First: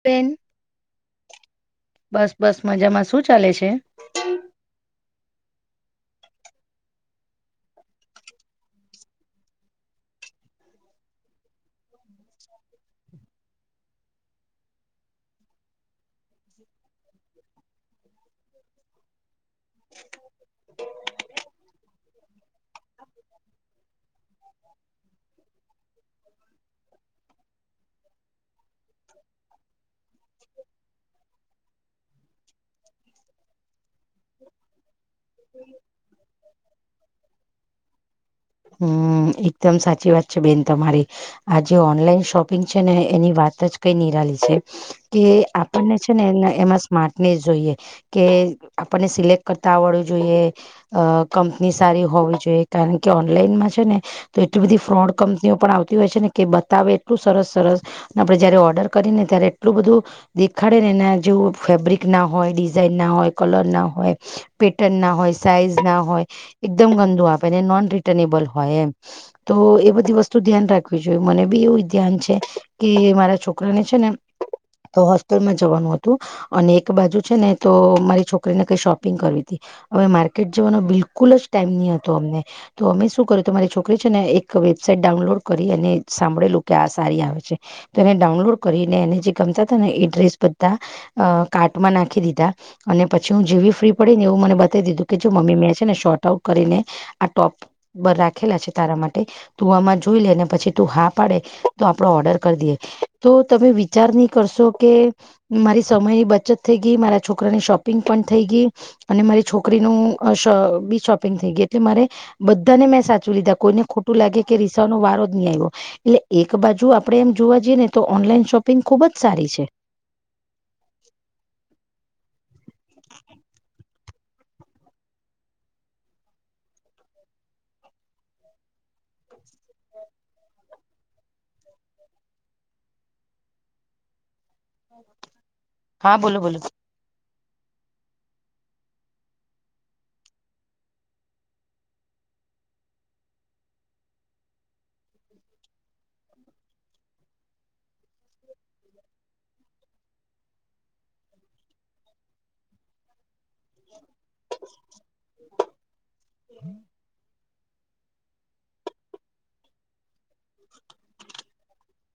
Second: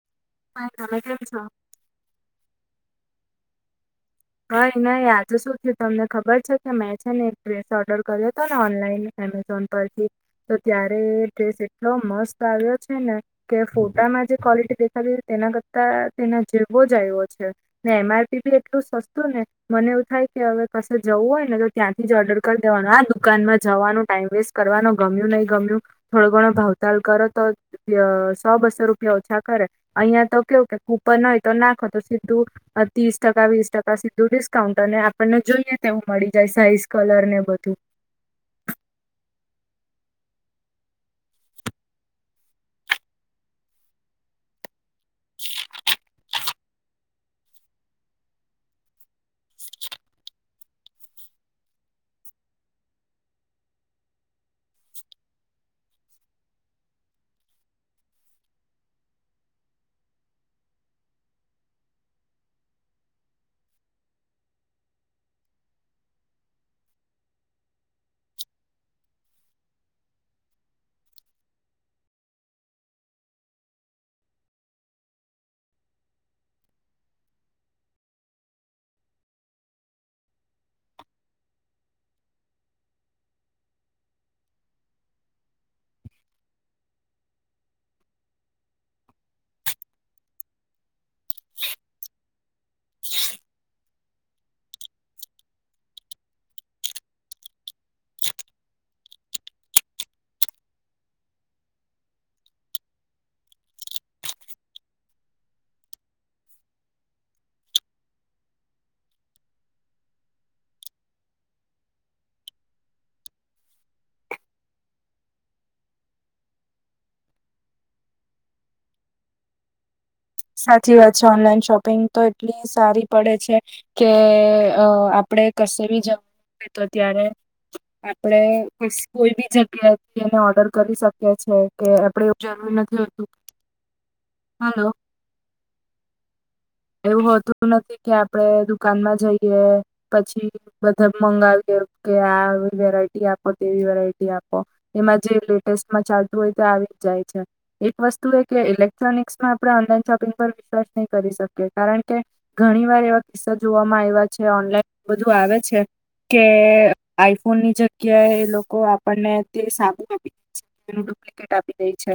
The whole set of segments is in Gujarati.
સ્પેન. કમે કે છે. બસ, બસ! મજામાં શું ચાલે છે? હાય, નહીં! આજે શું થયું તમને ખબર છે કે મેં છે ને એક ડ્રેસ ઓર્ડર કર્યો હતો ને ઓનલાઈન? એમેઝોન પરથી તો ત્યારે ડ્રેસ એટલો મસ્ત આવ્યો છે ને. કે ફોટામાં જે ક્વોલિટી દેખાતી, તેના કરતાં તેને જીવો જ આવ્યો છે. ને એમ. આર. પી બી એટલું સસ્તું! ને મને એવું થાય કે હવે કશે જવું હોય ને, તો ત્યાંથી જ ઓર્ડર દેવાનું, આ દુકાનમાં જવાનું, ટાઈમ વેસ્ટ કરવાનું, ગમ્યું નહી, ગમ્યું. થોડો ઘણ ભાવતાલ કર તો સો-બસો રૂપિયા ઓછા કરે, અહિયાં તો કેવું કે ક ઉપર ન હોય, તો નાખો તો. ત્રીસ ટકા, વીસ ટકા. બું ડિસ્કાઉન્ટ અને આપણને જોઈએ, તેવું મળી જાય, સાઇઝ કલર ને બધું. હમ, એકદમ સાચી વાત છે બેન તમારી. આ જે ઓનલાઈન શોપિંગ છે ને, એની વાત જ કઈ નિરાલી છે. કે આપણને છે ને, એ એમાં સ્માર્ટનેસ જોઈએ કે આપણને સિલેક્ટ કરતા આવડવું જોઈએ. અ કંપની સારી હોવી જોઈએ, કારણ કે ઓનલાઈનમાં છે ને. તો એટલી બધી ફ્રોડ કંપનીઓ પણ આવતી હોય છે ને, કે બતાવે એટલું સરસ સરસ આપડે જયારે ઓર્ડર કરીને, ત્યારે એટલું બધું દેખાડે ને, એના જેવ ફેબ્રિક ના હોય, ડિઝાઇન ના હોય, કલર ના હોય. પેટર્ન ના હોય, સાઈઝ ના હોય, એકદમ ગંદુ આપે, નોન રિટર્નેબલ હોય એમ. તો એ બધી વસ્તુ ધ્યાન રાખવી જોઈએ, મને બી એવું ધ્યાન છે, કે મારા છોકરાને છે ને. તો હોસ્ટેલમાં જવાનું હતું, અને એક બાજુ છે ને, તો મારી છોકરીને કઈ શોપિંગ કરવી હતી, હવે માર્કેટ જવાનો બિલકુલ જ ટાઈમ નહીં હતો, અમને તો અમે શું કર્યું તમારી છોકરી છે ને, એક વેબસાાઈટ ડાઉનલોડ કરી અને સાંભળેલું કે, આ સારી આવે છે. તો એને ડાઉનલોડ કરીને, એને જે ગમતા હતા, ને એડ્રેસ બધા અ કાટમાં નાખી દીધા. અને પછી હું જેવી ફ્રી પડી ને, એવું મને બતાવી દીધું કે, જો મમ્મી મેં છે ને, શોર્ટ આઉટ કરીને, આ ટોપ બ રાખેલા છે, તારા માટે. તું આમાં જોઈ લેને, પછી તું હા પાડે તો આપડો ઓર્ડર કરી દઈએ. તો તમે વિચાર નહીં કરશો કે, મારી સમયની બચત થઈ ગઈ, મારા છોકરાને શોપ શોપિંગ પણ થઈ ગઈ, અને મારી છોકરીનું બી શોપિંગ થઈ ગઈ, એટલે મારે બધાને મેં સાચું લીધા, કોઈને ખોટું લાગે, કે રીસા નો વારો જ નહી આવ્યો. એટલે એક બાજુ આપડે એમ જોવા જઈએ ને, તો ઓનલાઈન શોપિંગ ખુબ જ સારી છે. સાચી વાત છે, ઓનલાઈન શોપિંગ તો એટલી સારી પડે છે. કે અ આપણેે કશે બી જવું હોય તો ત્યારે. આપડે કોઈ બી જગ્યાથી એને ઓર્ડર કરી શકીએ છે. કે આપડે એવું જરૂરી નથી હોતું. હા, બોલો, બોલો. એવું હોતું નથી કે, આપડે દુકાનમાં જઈએ પછી. બધા મંગાવી કે, આ વેરાયટી આપો, તેવી વેરાયટી આપો. એમાં જે લેટેસ્ટમાં ચાલતું હોય, તે આવી જ જાય છે. એક વસ્તુ એ કે ઇલેક્ટ્રોનિક્સમાં આપણે ઓનલાઈન શોપિંગ પર વિશ્વાસ નહીં કરી શકી. કારણ કે, ઘણી વાર એ કિસ્સા જોવામાં આવ્યા છે. ઓનલાઈન બધું આવે છે કે આઈફોનની જગ ગ્યા એ લોકો આપણને તે સાબુન આપી દે છે. એનું ડુપ્લિકેટ આપી દે છે.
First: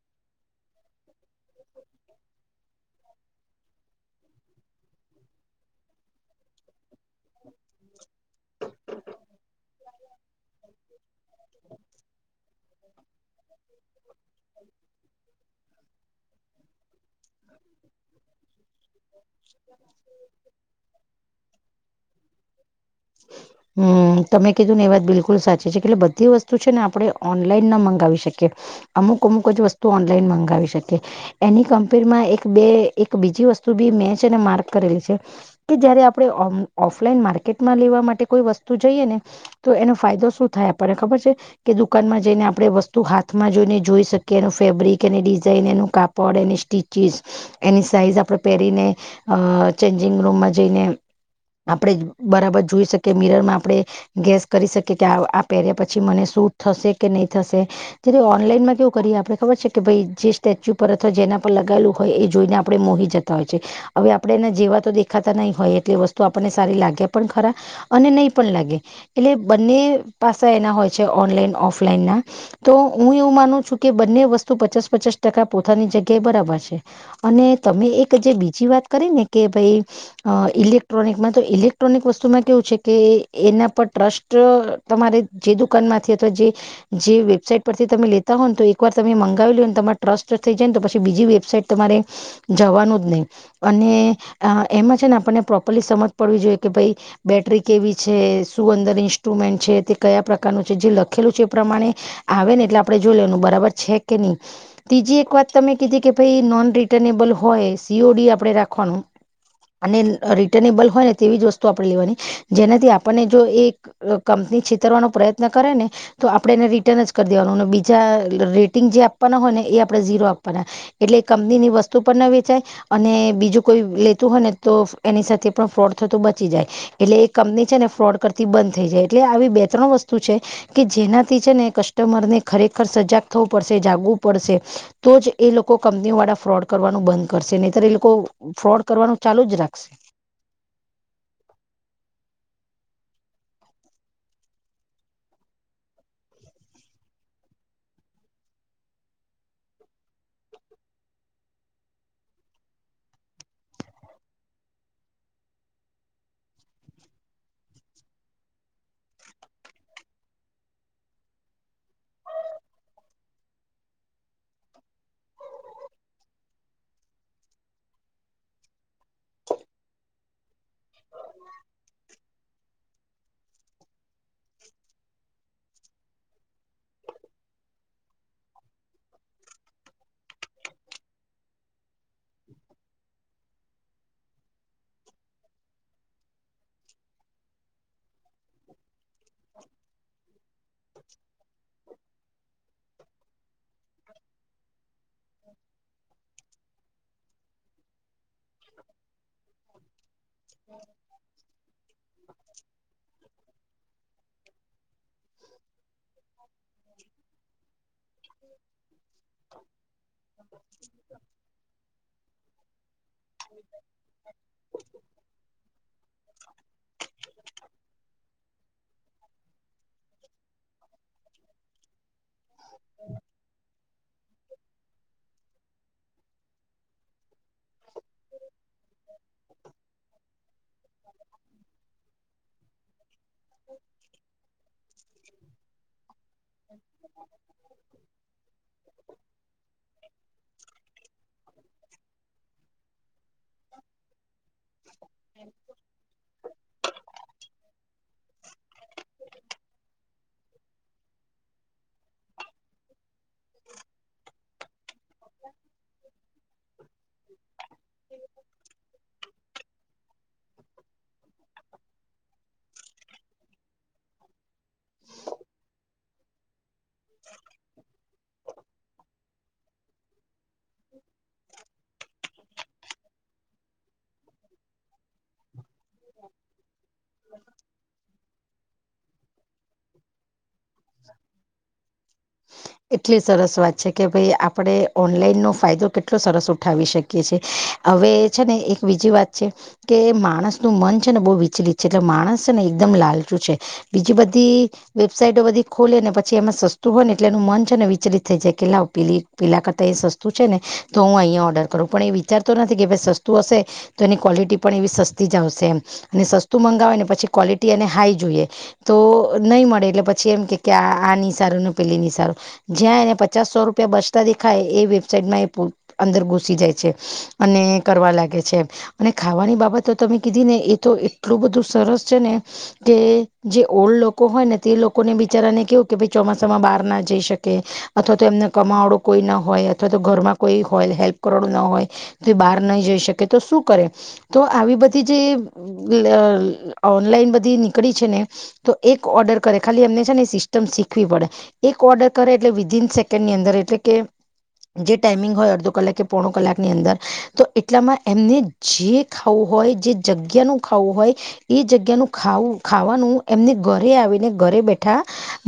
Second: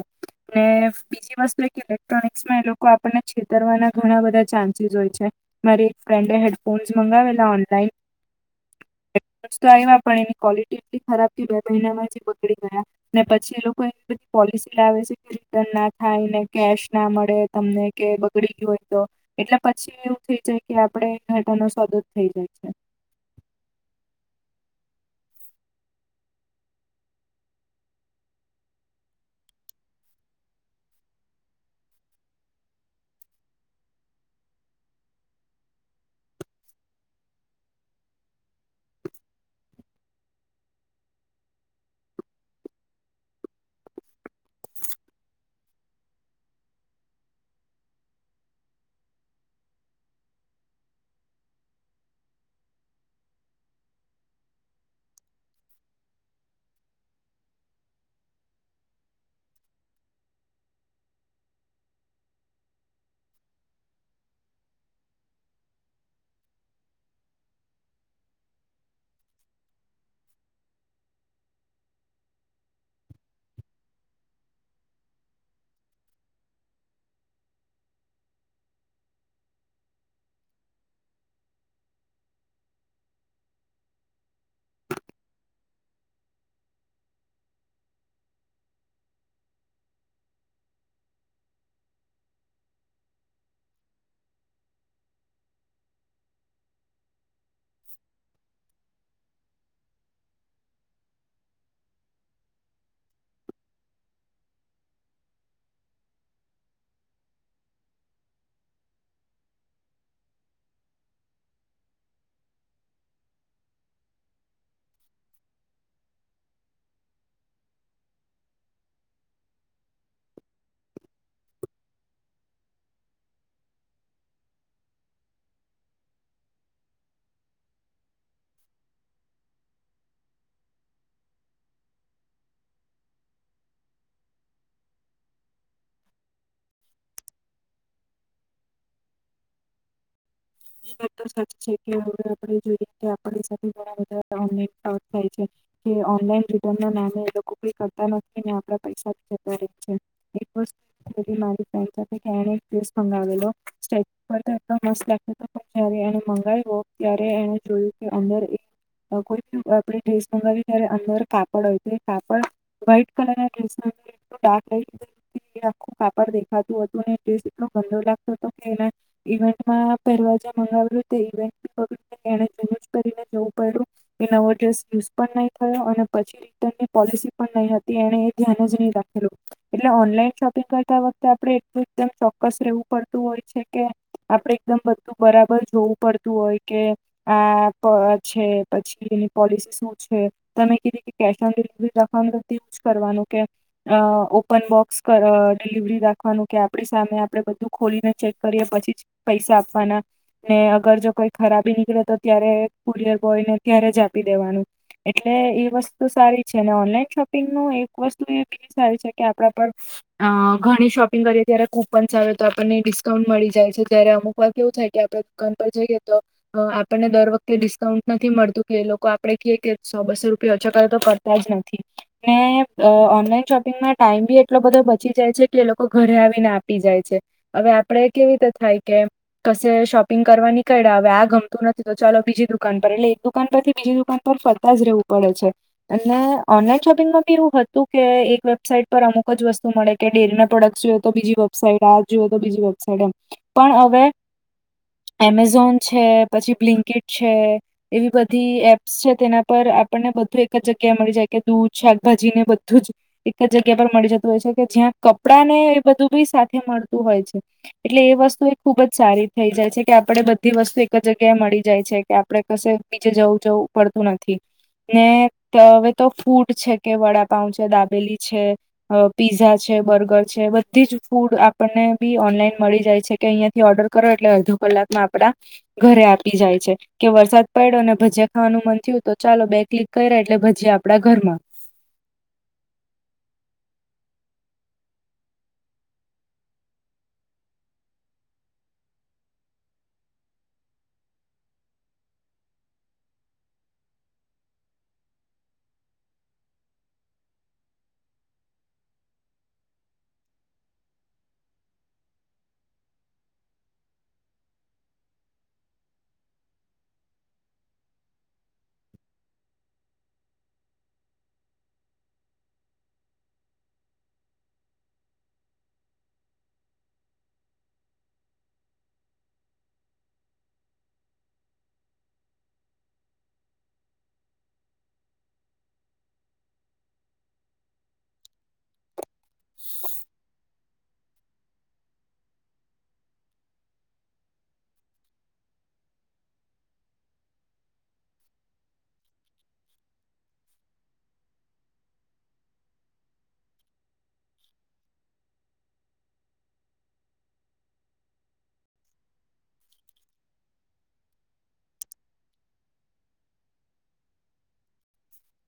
ને બીજી વસ્તુ એ કે ઇલેક્ટ્રોનિક્સમાં એ લોકો આપણને છેતરવાના ઘણા બધા ચાન્સીસ હોય છે. મારી એક ફ્રેન્ડ હેડફોન્સ મંગાવેલા ઓનલાઈન હેડફોન્સ તો આવ્યા પણ એની કવોલિટી એટલી ખરાબ કે બે મહિનામાં જ ઈ બગડી ગયા. ને પછી એ લોકો એવી બધી પોલિસી લાવે છે કે રિટર્ન ના થાય, ને કેશ ના મળે. તમને કે બગડી ગયું હોય. તો એટલે પછી એવું થઇ જાય કે આપણે ઘટનો સોદો જ થઇ જાય છે. હમ તમે કીધું ને એ વાત બિલકુલ સાચ ચી છે કે એટલે બધી વસ્તુ છે ને આપણે ઓનલાઈન ના મંગાવી શકીએ. અમુક અમુક જ વસ્તુ ઓનલાઈન મંગાવી શકીએ. એની કમ્પેરમાં એક બે એક બીજી વસ્તુ બી મે છે ને માર્ક કરેલી છે. કે જયારે આપણે ઓમ ઓફલાઈન માર્કેટમાં લેવા માટે કોઈ વસ્તુ જઈએ ને તો એનો ફાયદો શું થાય આપણને ખબર છે? કે દુકાનમાં જઈને આપડે વસ્તુ હાથમાં જોઈને જોઈ શકીએ એનું ફેબ્રિક, એની ડિઝાઇન, એનું કાપ પડ એની સ્ટિચિસ. એની સાઈઝ આપણે પહેરીને, અ ચેન્જિંગ રૂમમાં જઈને આપણે બરાબર જોઈ શકીએ મિરરમાં આપણે ગેસ કરી શકીએ કે આ આપ પહેર્યા પછી મને શું થશે કે, નહીં થશે. જ્યારે ઓનલાઈનમાં કેવું કરીએ આપણે ખબર છે કે ભાઈ જે સ્ટેચ્યુ પર અથવા જેના પર લગાયેલું હોય એ જોઈને આપણે મોહી જત તા હોય છે. હવે આપણે એના જેવા તો દેખાતા નહી હોય એટલે એ વસ્તુ આપણને સારી લાગે પણ ખરા અને નહી પણ લાગે. એટલે બંને પાસા એના હોય છે ઓનલાઈન, ઓફલાઈનના તો હું એવું માનું છું કે બંને વસ્તુ પચાસ, પચાસ ટકા પોતાની જગ્યાએ બરાબર છે. અને તમે એક જે બીજી વાત કરી ને કે ભાઈ અ ઇલેક્ટ્રોનિકમાં તો ઇલેક્ટ્રોનિક વસ્તુમાં કેવું છે કે એના પર ટ્રસ્ટ તમારે જે દુકાનમાંથી અથવા જે જે વેબસાાઈટ પરથી તમે લેતા હો ને તો એકવાર તમે મંગાવી લ્યો ને તમાર ટ્રસ્ટ થઈ જાય ને તો પછી બીજી વેબસાઈટ તમારે જવાનું જ નહી. અને એમાં છે ને આપણને પ્રોપરલી સમજ પડવી જોઈએ કે ભાઈ બેટરી કેવી છે, શું અંદર ઇન્સ્ટ્રુમેન્ટ છે તે કયા પ્રકારનું છે જે લખેલું છે એ પ્રમાણે આવે ને એટલે આપણે જોઈ લેવાનું બરાબર છે કે નહી. ત્રીજી એક વાત તમે કીધી કે ભાઈ નોન રિટર્નેબલ હોય સીઓડી આપણે રાખવાનું. અને રિટર્નેબલ હોય ને તેવી જ વસ્તુ આપણે લેવાની જેનાથી આપણને જો એક કંપની છેતરવાનો પ્રયત્ન કરે ને તો આપણે એને રિટર્ન જ કર દેવાનું અને બીજા રેટિંગ જે આપવાના હોય ને એ આપણે ઝીરો આપવાના. એટલે કંપની ની વસ્તુ પણ ના વેચાય. અને બીજું કોઈ લેતું હોય ને તો એની સાથે પણ ફ્રોડ થતું બચી જાય. એટલે એ કંપની છે ને ફ્રોડ કરતી બંધ થઈ જાય. એટલે આવી બે ત્રણ વસ્તુ છે. કે જેનાથી છે ને કસ્ટમરને ખરેખર સજાગ થવું પડશે, જાગવું પડશે. તો જ એ લોકો કંપનીઓ વાળા ફ્રોડ કરવાનું બંધ કરશે નહીતર એ લોકો ફ્રોડ કરવાનું ચાલુ જ રાખશે. એ વાત તો સાચી છે કે હવે આપણે જોઈએ કે આપણા સાથે ઘણા બધા ફ્રોડ થાય છે. કે ઓનલાઈન રિટર્ન ના નામે એ લોકો પે કરતા નથી ને આપણા પૈસા જતા રહે છે. [inaudible] મારી ફ્રેન્ડ સાથે કેનેસ મંગાવેલો સ્ટેચુ પર એકદમ મસ્ત લાગ જયારે એને મગાવ્યવો ત્યારે એને જોયું કે અંદર એક હહ કોઈ બી આપણે ડેસ મંગાવીએ ત્યારે અંદર કાપડ હોય તો તે કાપડ વાઈટ કલરના ડ્રેસમાં કોઈ દિ ડાર્ક હોય તો એ આખું કાપડ દેખાતું હતું ને ડ્રેસ એટલો ગંદો લાગતો હતો કે એના ઇવેન્ટમાં દરવાજા મંગાવું તો તે ઇવેન્ટ [unintelligible] તેને જ યુઝ કરીને [unintelligible] પડું એ નવો ડ્રેસ યુઝ નહી થયો અને પછી [unintelligible] ની પોલિસી પણ નહી હતી એને એ ધ્યાન જ નહી રાખેલો. એટલે ઓનલાઈન શોપિંગ કરતા વખતે આપડે એટલું [unintelligible] ચોક્કસ રેવું પડતું હોય છે કે આપડે એકદમ બધું બરાબર જોવું પડતું હોય કે આ પ છે પછી એની પોલિસી શું છે તમે કીધી કે કેશ ઓન ડિલિવરી રાખવાનું તો જ કરવાનું કે અ ઓપન બોક્સ પર ડિલિવરી રાખવાનું કે આપણી સામે આપણે બધું ખોલીને ચેક કરીએ પછી જ જ આપવાના ને અગર જો કોઈ ખરાબી નીકળે તો ત્યારે એ થોડીક એ કોઈને ત્યારે જ આપી દેવાનું એટલે એ વસ્ત તો સારી છે અને ઓનલાઈન શોપિંગ નું એક વસ્તુ એ બીલી સારી છે કે આપણા પર અ ઘણી શોપિંગ કરી ત્યારે કુપન્સ આવે તો આપણને ડિસ્કાઉન્ટ મળી જાય છે, જયારે અમુક વાર કેવું થાય કે આતો દુકાન પર જઈએ તો અ આપણને દર વખતે ડિસ્કાઉન્ટ નથી મળતું કે એ લોકો આપડે કીએ કે સો બસો રૂપિયા ઓછ કરે તો કર તાજ નથી ને અ ઓનલાઈન શોપિંગમા ટાઈમ બી એટલો બધો બચી જાય છે કે એ લોકો ઘરે આવીને આપી જાય છે હવે આપડે કેવી રીતે થાય કેમ કશે શોપિંગ કરવા નીકયડા હવે આ ગમતું નથી તો ચાલો બીજી દુકાન પર એટલે એક દુકાન પર થી બીજી દુકાન પર ફરતા જ રહેવું પડે છે. અને ઓનલાઈન શોપિંગમાં બી એવું હતું કે એક વેબસાાઈટ પર અમુક જ વસ્તુ મળે કે ડેરી ના પ્રોડક્ટ જોઈએ તો બીજી વેબસાાઈટ આ જ જોઈ તો બીજી વેબસાાઈટ એમ. પણ હવે એમેઝોન છે, પછી બ્લિંકીટ છે એવી બધી એપ્સ છે તેના પર આપણને બધું એક જ જગ્યા મળી જાય કે દૂધ, શાકભાજી ને બધું જ એક જ જગ્યા પર મળી જતું હોય છે કે જ્યાં કપડાં ને એ બધું બી સાથે મળતું હોય છે. એટલે એ વસ્ત તો એ ખુબ જ સારી થઈ જાય છે કે આપડે બધી વસ્તુ એક જગ્યાએ મળી જાય છે કે આપડે કશે બીજે જવું જવું પડતું નથી. ને હવે તો ફૂટ છે કે વડાપાઉ છે, દાબેલી છે અ પીઝા છે, બર્ગર છે, બધી જ ફૂડ આપણને બી ઓનલાઈન મળી જાય છે. કે અહિયાં થી ઓર્ડર કરો એટલે અડધો કલાકમાં આપડા ઘરે આપી જાય છે. કે વરસાદ પયડો અને ભજીયા ખાવાનું મન થ્યું તો ચાલો બે ક્લિક કર્યા એટલે ભજીયા આપણા ઘરમાં. એટલી સરસ વાત છે કે ભઈ આપડે ઓનલાઈનનો ફાયદો કેટલો સરસ ઉઠાવી શક કીએ છે હવે છે ને એક બીજી વાત છે કે માણસનું મન છે ને બહુ વિચલિત છે એટલે માણસ છે ને એકદમ લાલચું છે. બીજી બધી વેબસાાઈટો બધી ખોલે ને પછી એમાં સસ્તું હોય ને એટલે એનું મન છે ને વિચલિત થઈ જાય કે લાવ પીલી પીલા કરતાં એ સસ્તું છે ને તો હું અહીંયા ઓર્ડર કરું પણ એ વિ ચારતો નથી કે ભઈ સસ્તું હશે તો એની ક્વોલિટી પણ એવી સસ્તી જ આવશે એમ અને સસ્તું મંગાવે ને પછી ક્વોલિટી એને હાઈ જોઈએ. તો નહી મળે એટલે પછી એમ કે કે આ આ નિ સારું ને પેલી ની સારું. જ્યાં એને પચાસ સો રૂપિયા બસતા દેખાય એ વેબસાાઈટમાં એ પુ અંદર ઘુસી જાય છે. અને કરવા લાગે છે. અને ખાવાની બાબત તો તમે કીધી ને એ તો એટલું બધું સરસ છે ને કે જે ઓલ્ડ લોકો હોય ને તે લોકોને બિચારાને કેવું કે ભઈ ચોમા સામા બહાર ના જઈ શકે અથવા તો એમને કમાવડું કોઈ ના હોય અથવા તો ઘરમાં કોઈ હોયલ હેલ્પ કરડું ના હોય તો એ બહાર નહી જઈ શકે તો શું કરે તો આવી બધી જે લ ઓનલાઈન બધી નીકળી છે ને તો એક ઓર્ડર કરે ખાલી એમને છે ને સિસ્ટમ શીખવી પડે. એક ઓર્ડર કરે એટલે વિધિન સેકન્ડની અંદર એટલે કે જે ટાઈમિંગ હોય અડધો કલાક કે પોણો કલાકની અંદર તો એટલામાં એમને જે ખાવું હોય જે જગ્યાનું ખાવું હોય એ જગ્યાનું ખું વુ ખાવાનું એમને ઘરે આવીને ઘરે બેઠા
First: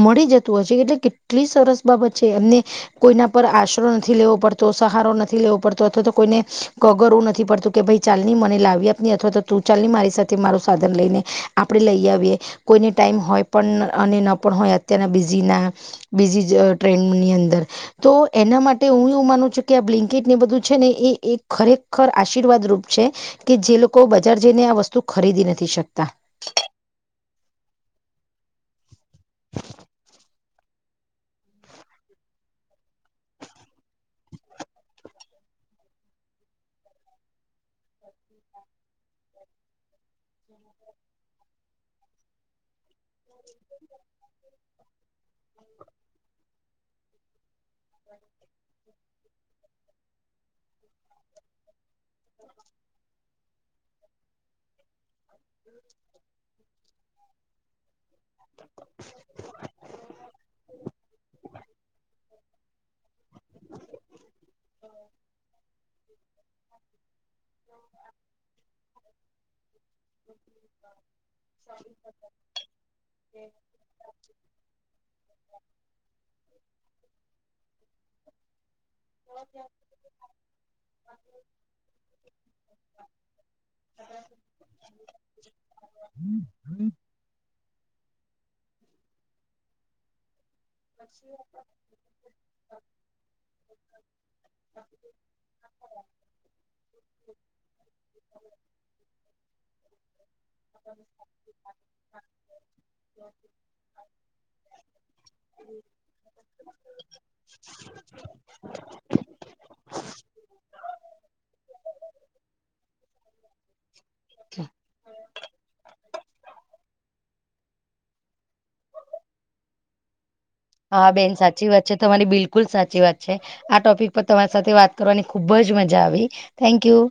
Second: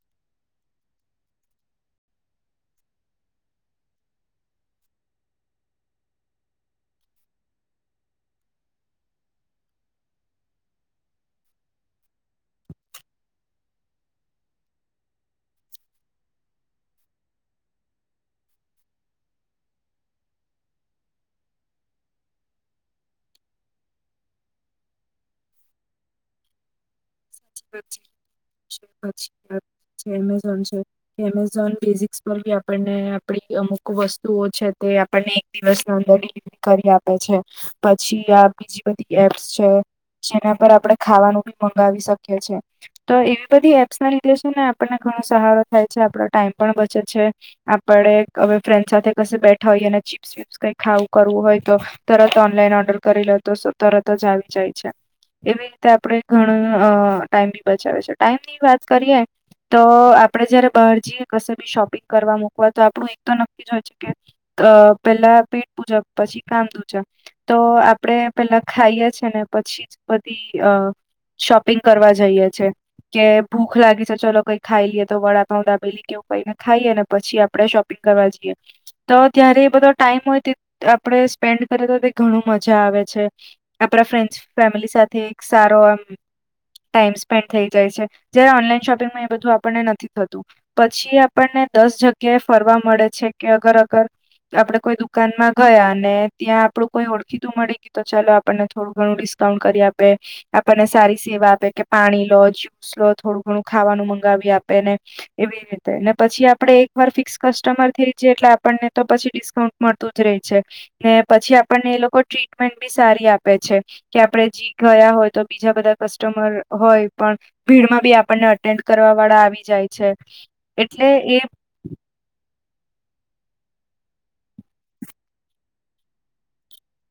મળી જ હો છે એટલે કેટલી સરસ બાબત છે એમને કોઈના પર આશરો નથી લેવો પડતો સહારો નથી લેવો પડતો અથવા તો કોઈને ગગરવું નથી પડતું કે ભાઈ ચાલની મને લાવી આપની અથવા તો તું ચાલની મારી સાથે મારું સાધન લઈને આપડણે લઈ આવીએ કોઈને ટાઈમ હોય પણ અને ન પણ હોય અત્યના બ બીના બીજી ટ્રેનની અંદર તો એના માટે હું એવું માનું છું કે આ બ્લિન્કેટ ને બધું છે ને એ એક ખરેખર આશીર્વાદ રૂપ છે કે જે લોકો બજાર જઈને આ વસ્તુ ખરીદી નથી શકતા છી એમેઝોન છે એમેઝોન ફેઝિક્સ પર બી આપને આપડી અમુક વસ્તુઓ છે તે આપણને એક દિવસના અંદર કરી આપે છે પછી આ બીજી બધી એપ્સ છે જેના પર આપણેે ખાવાનું પણી મગાવી શકીએ છે તો એવી બધી એપ્સ ના લીધે શું ને આપણને ઘણો સહારો થાય છે આપડો ટાઈમ પણ બચે છે આપડ હવે ફ્રેન્ડ સાથે કસે બેઠા હોઈએ અને ચીપ્સ કઈ ખાવું કરવું હોય તો તરત ઓનલાઈન ઓર્ડર કરી લેતો તરત જ આવી જાય છે એવી રીતે આપડ ઘણું અ ટાઈમ બી બચાવે છે ટાઈમ ની વાત કરીએ તો આપડે જયારે બહાર જઈએ કશે બી શોપિંગ કરવા મુકવા તો આપડું એક તો નક્કી જ હોય છે કે અ પેલા પેટ પૂજા પછી કામં દુજા તો આપડે પેલા ખાઈએ છે ને પછી જ બધી અ શોપિંગ કરવા જઈએ છે કે ભૂખ લાગી છે ચલો કઈ ખાઈ લઈએ તો વડા પાઉં દાબેલી કેવું કઈને ખાઈએને પછી આપડે શો કરવા જઈએ તો ત્યારે બધો ટાઈમ હોય આપડે સ્પેન્ડ કરે તો તે ઘણું મજા આવે છે આપડા ફ્રેન્ડ ફેમિલી સાથે એક સારો એમ ટાઈમ સ્પેન્ડ થઈ જાય છે જયારે ઓનલાઈન શોપિંગમાં એ બધું આપણને નથી થતું. પછી આપણને દસ જગ્યા એએ ફરવા મળે છે કે અગર અગર આપડે કોઈ દુકાનમાં ગયા ને ત્યાં આપડું કોઈ ઓળખીતું મળી ગય તો ચાલો આપને થોડું ઘણું ડિસ્કાઉન્ટ કરી આપે આપણને સારી સેવા આપે કે પાણી લો જ્યુસ લો થોડું ઘણું ખાવાનું મંગાવી આપે ને એવી રીતે ને પછી આપડે એક વાર ફિક્સ કસ્ટમર થઈ જએ એટલે આપણને તો પછી ડિસ્કાઉન્ટ મળતું જ ર રહે છે. ને પછી આપણને એ લોકો ટ્રીટમેન્ટ બી સારી આપે છે કે આપડે જી ગયા હોય તો બીજા કસ્ટમર હોય પણ ભીડમાં બી આપણને અટેન્ડ કરવા વાળા આવી જાય છે. હા એટલે બેન એ સાચી વાત છે તમારી બિલકુલ સાચી વાત છે. આ ટોપિક પર તમારી સાથે વાત કરવાની ખુબ જ મજા આવી થેન્ક યુ.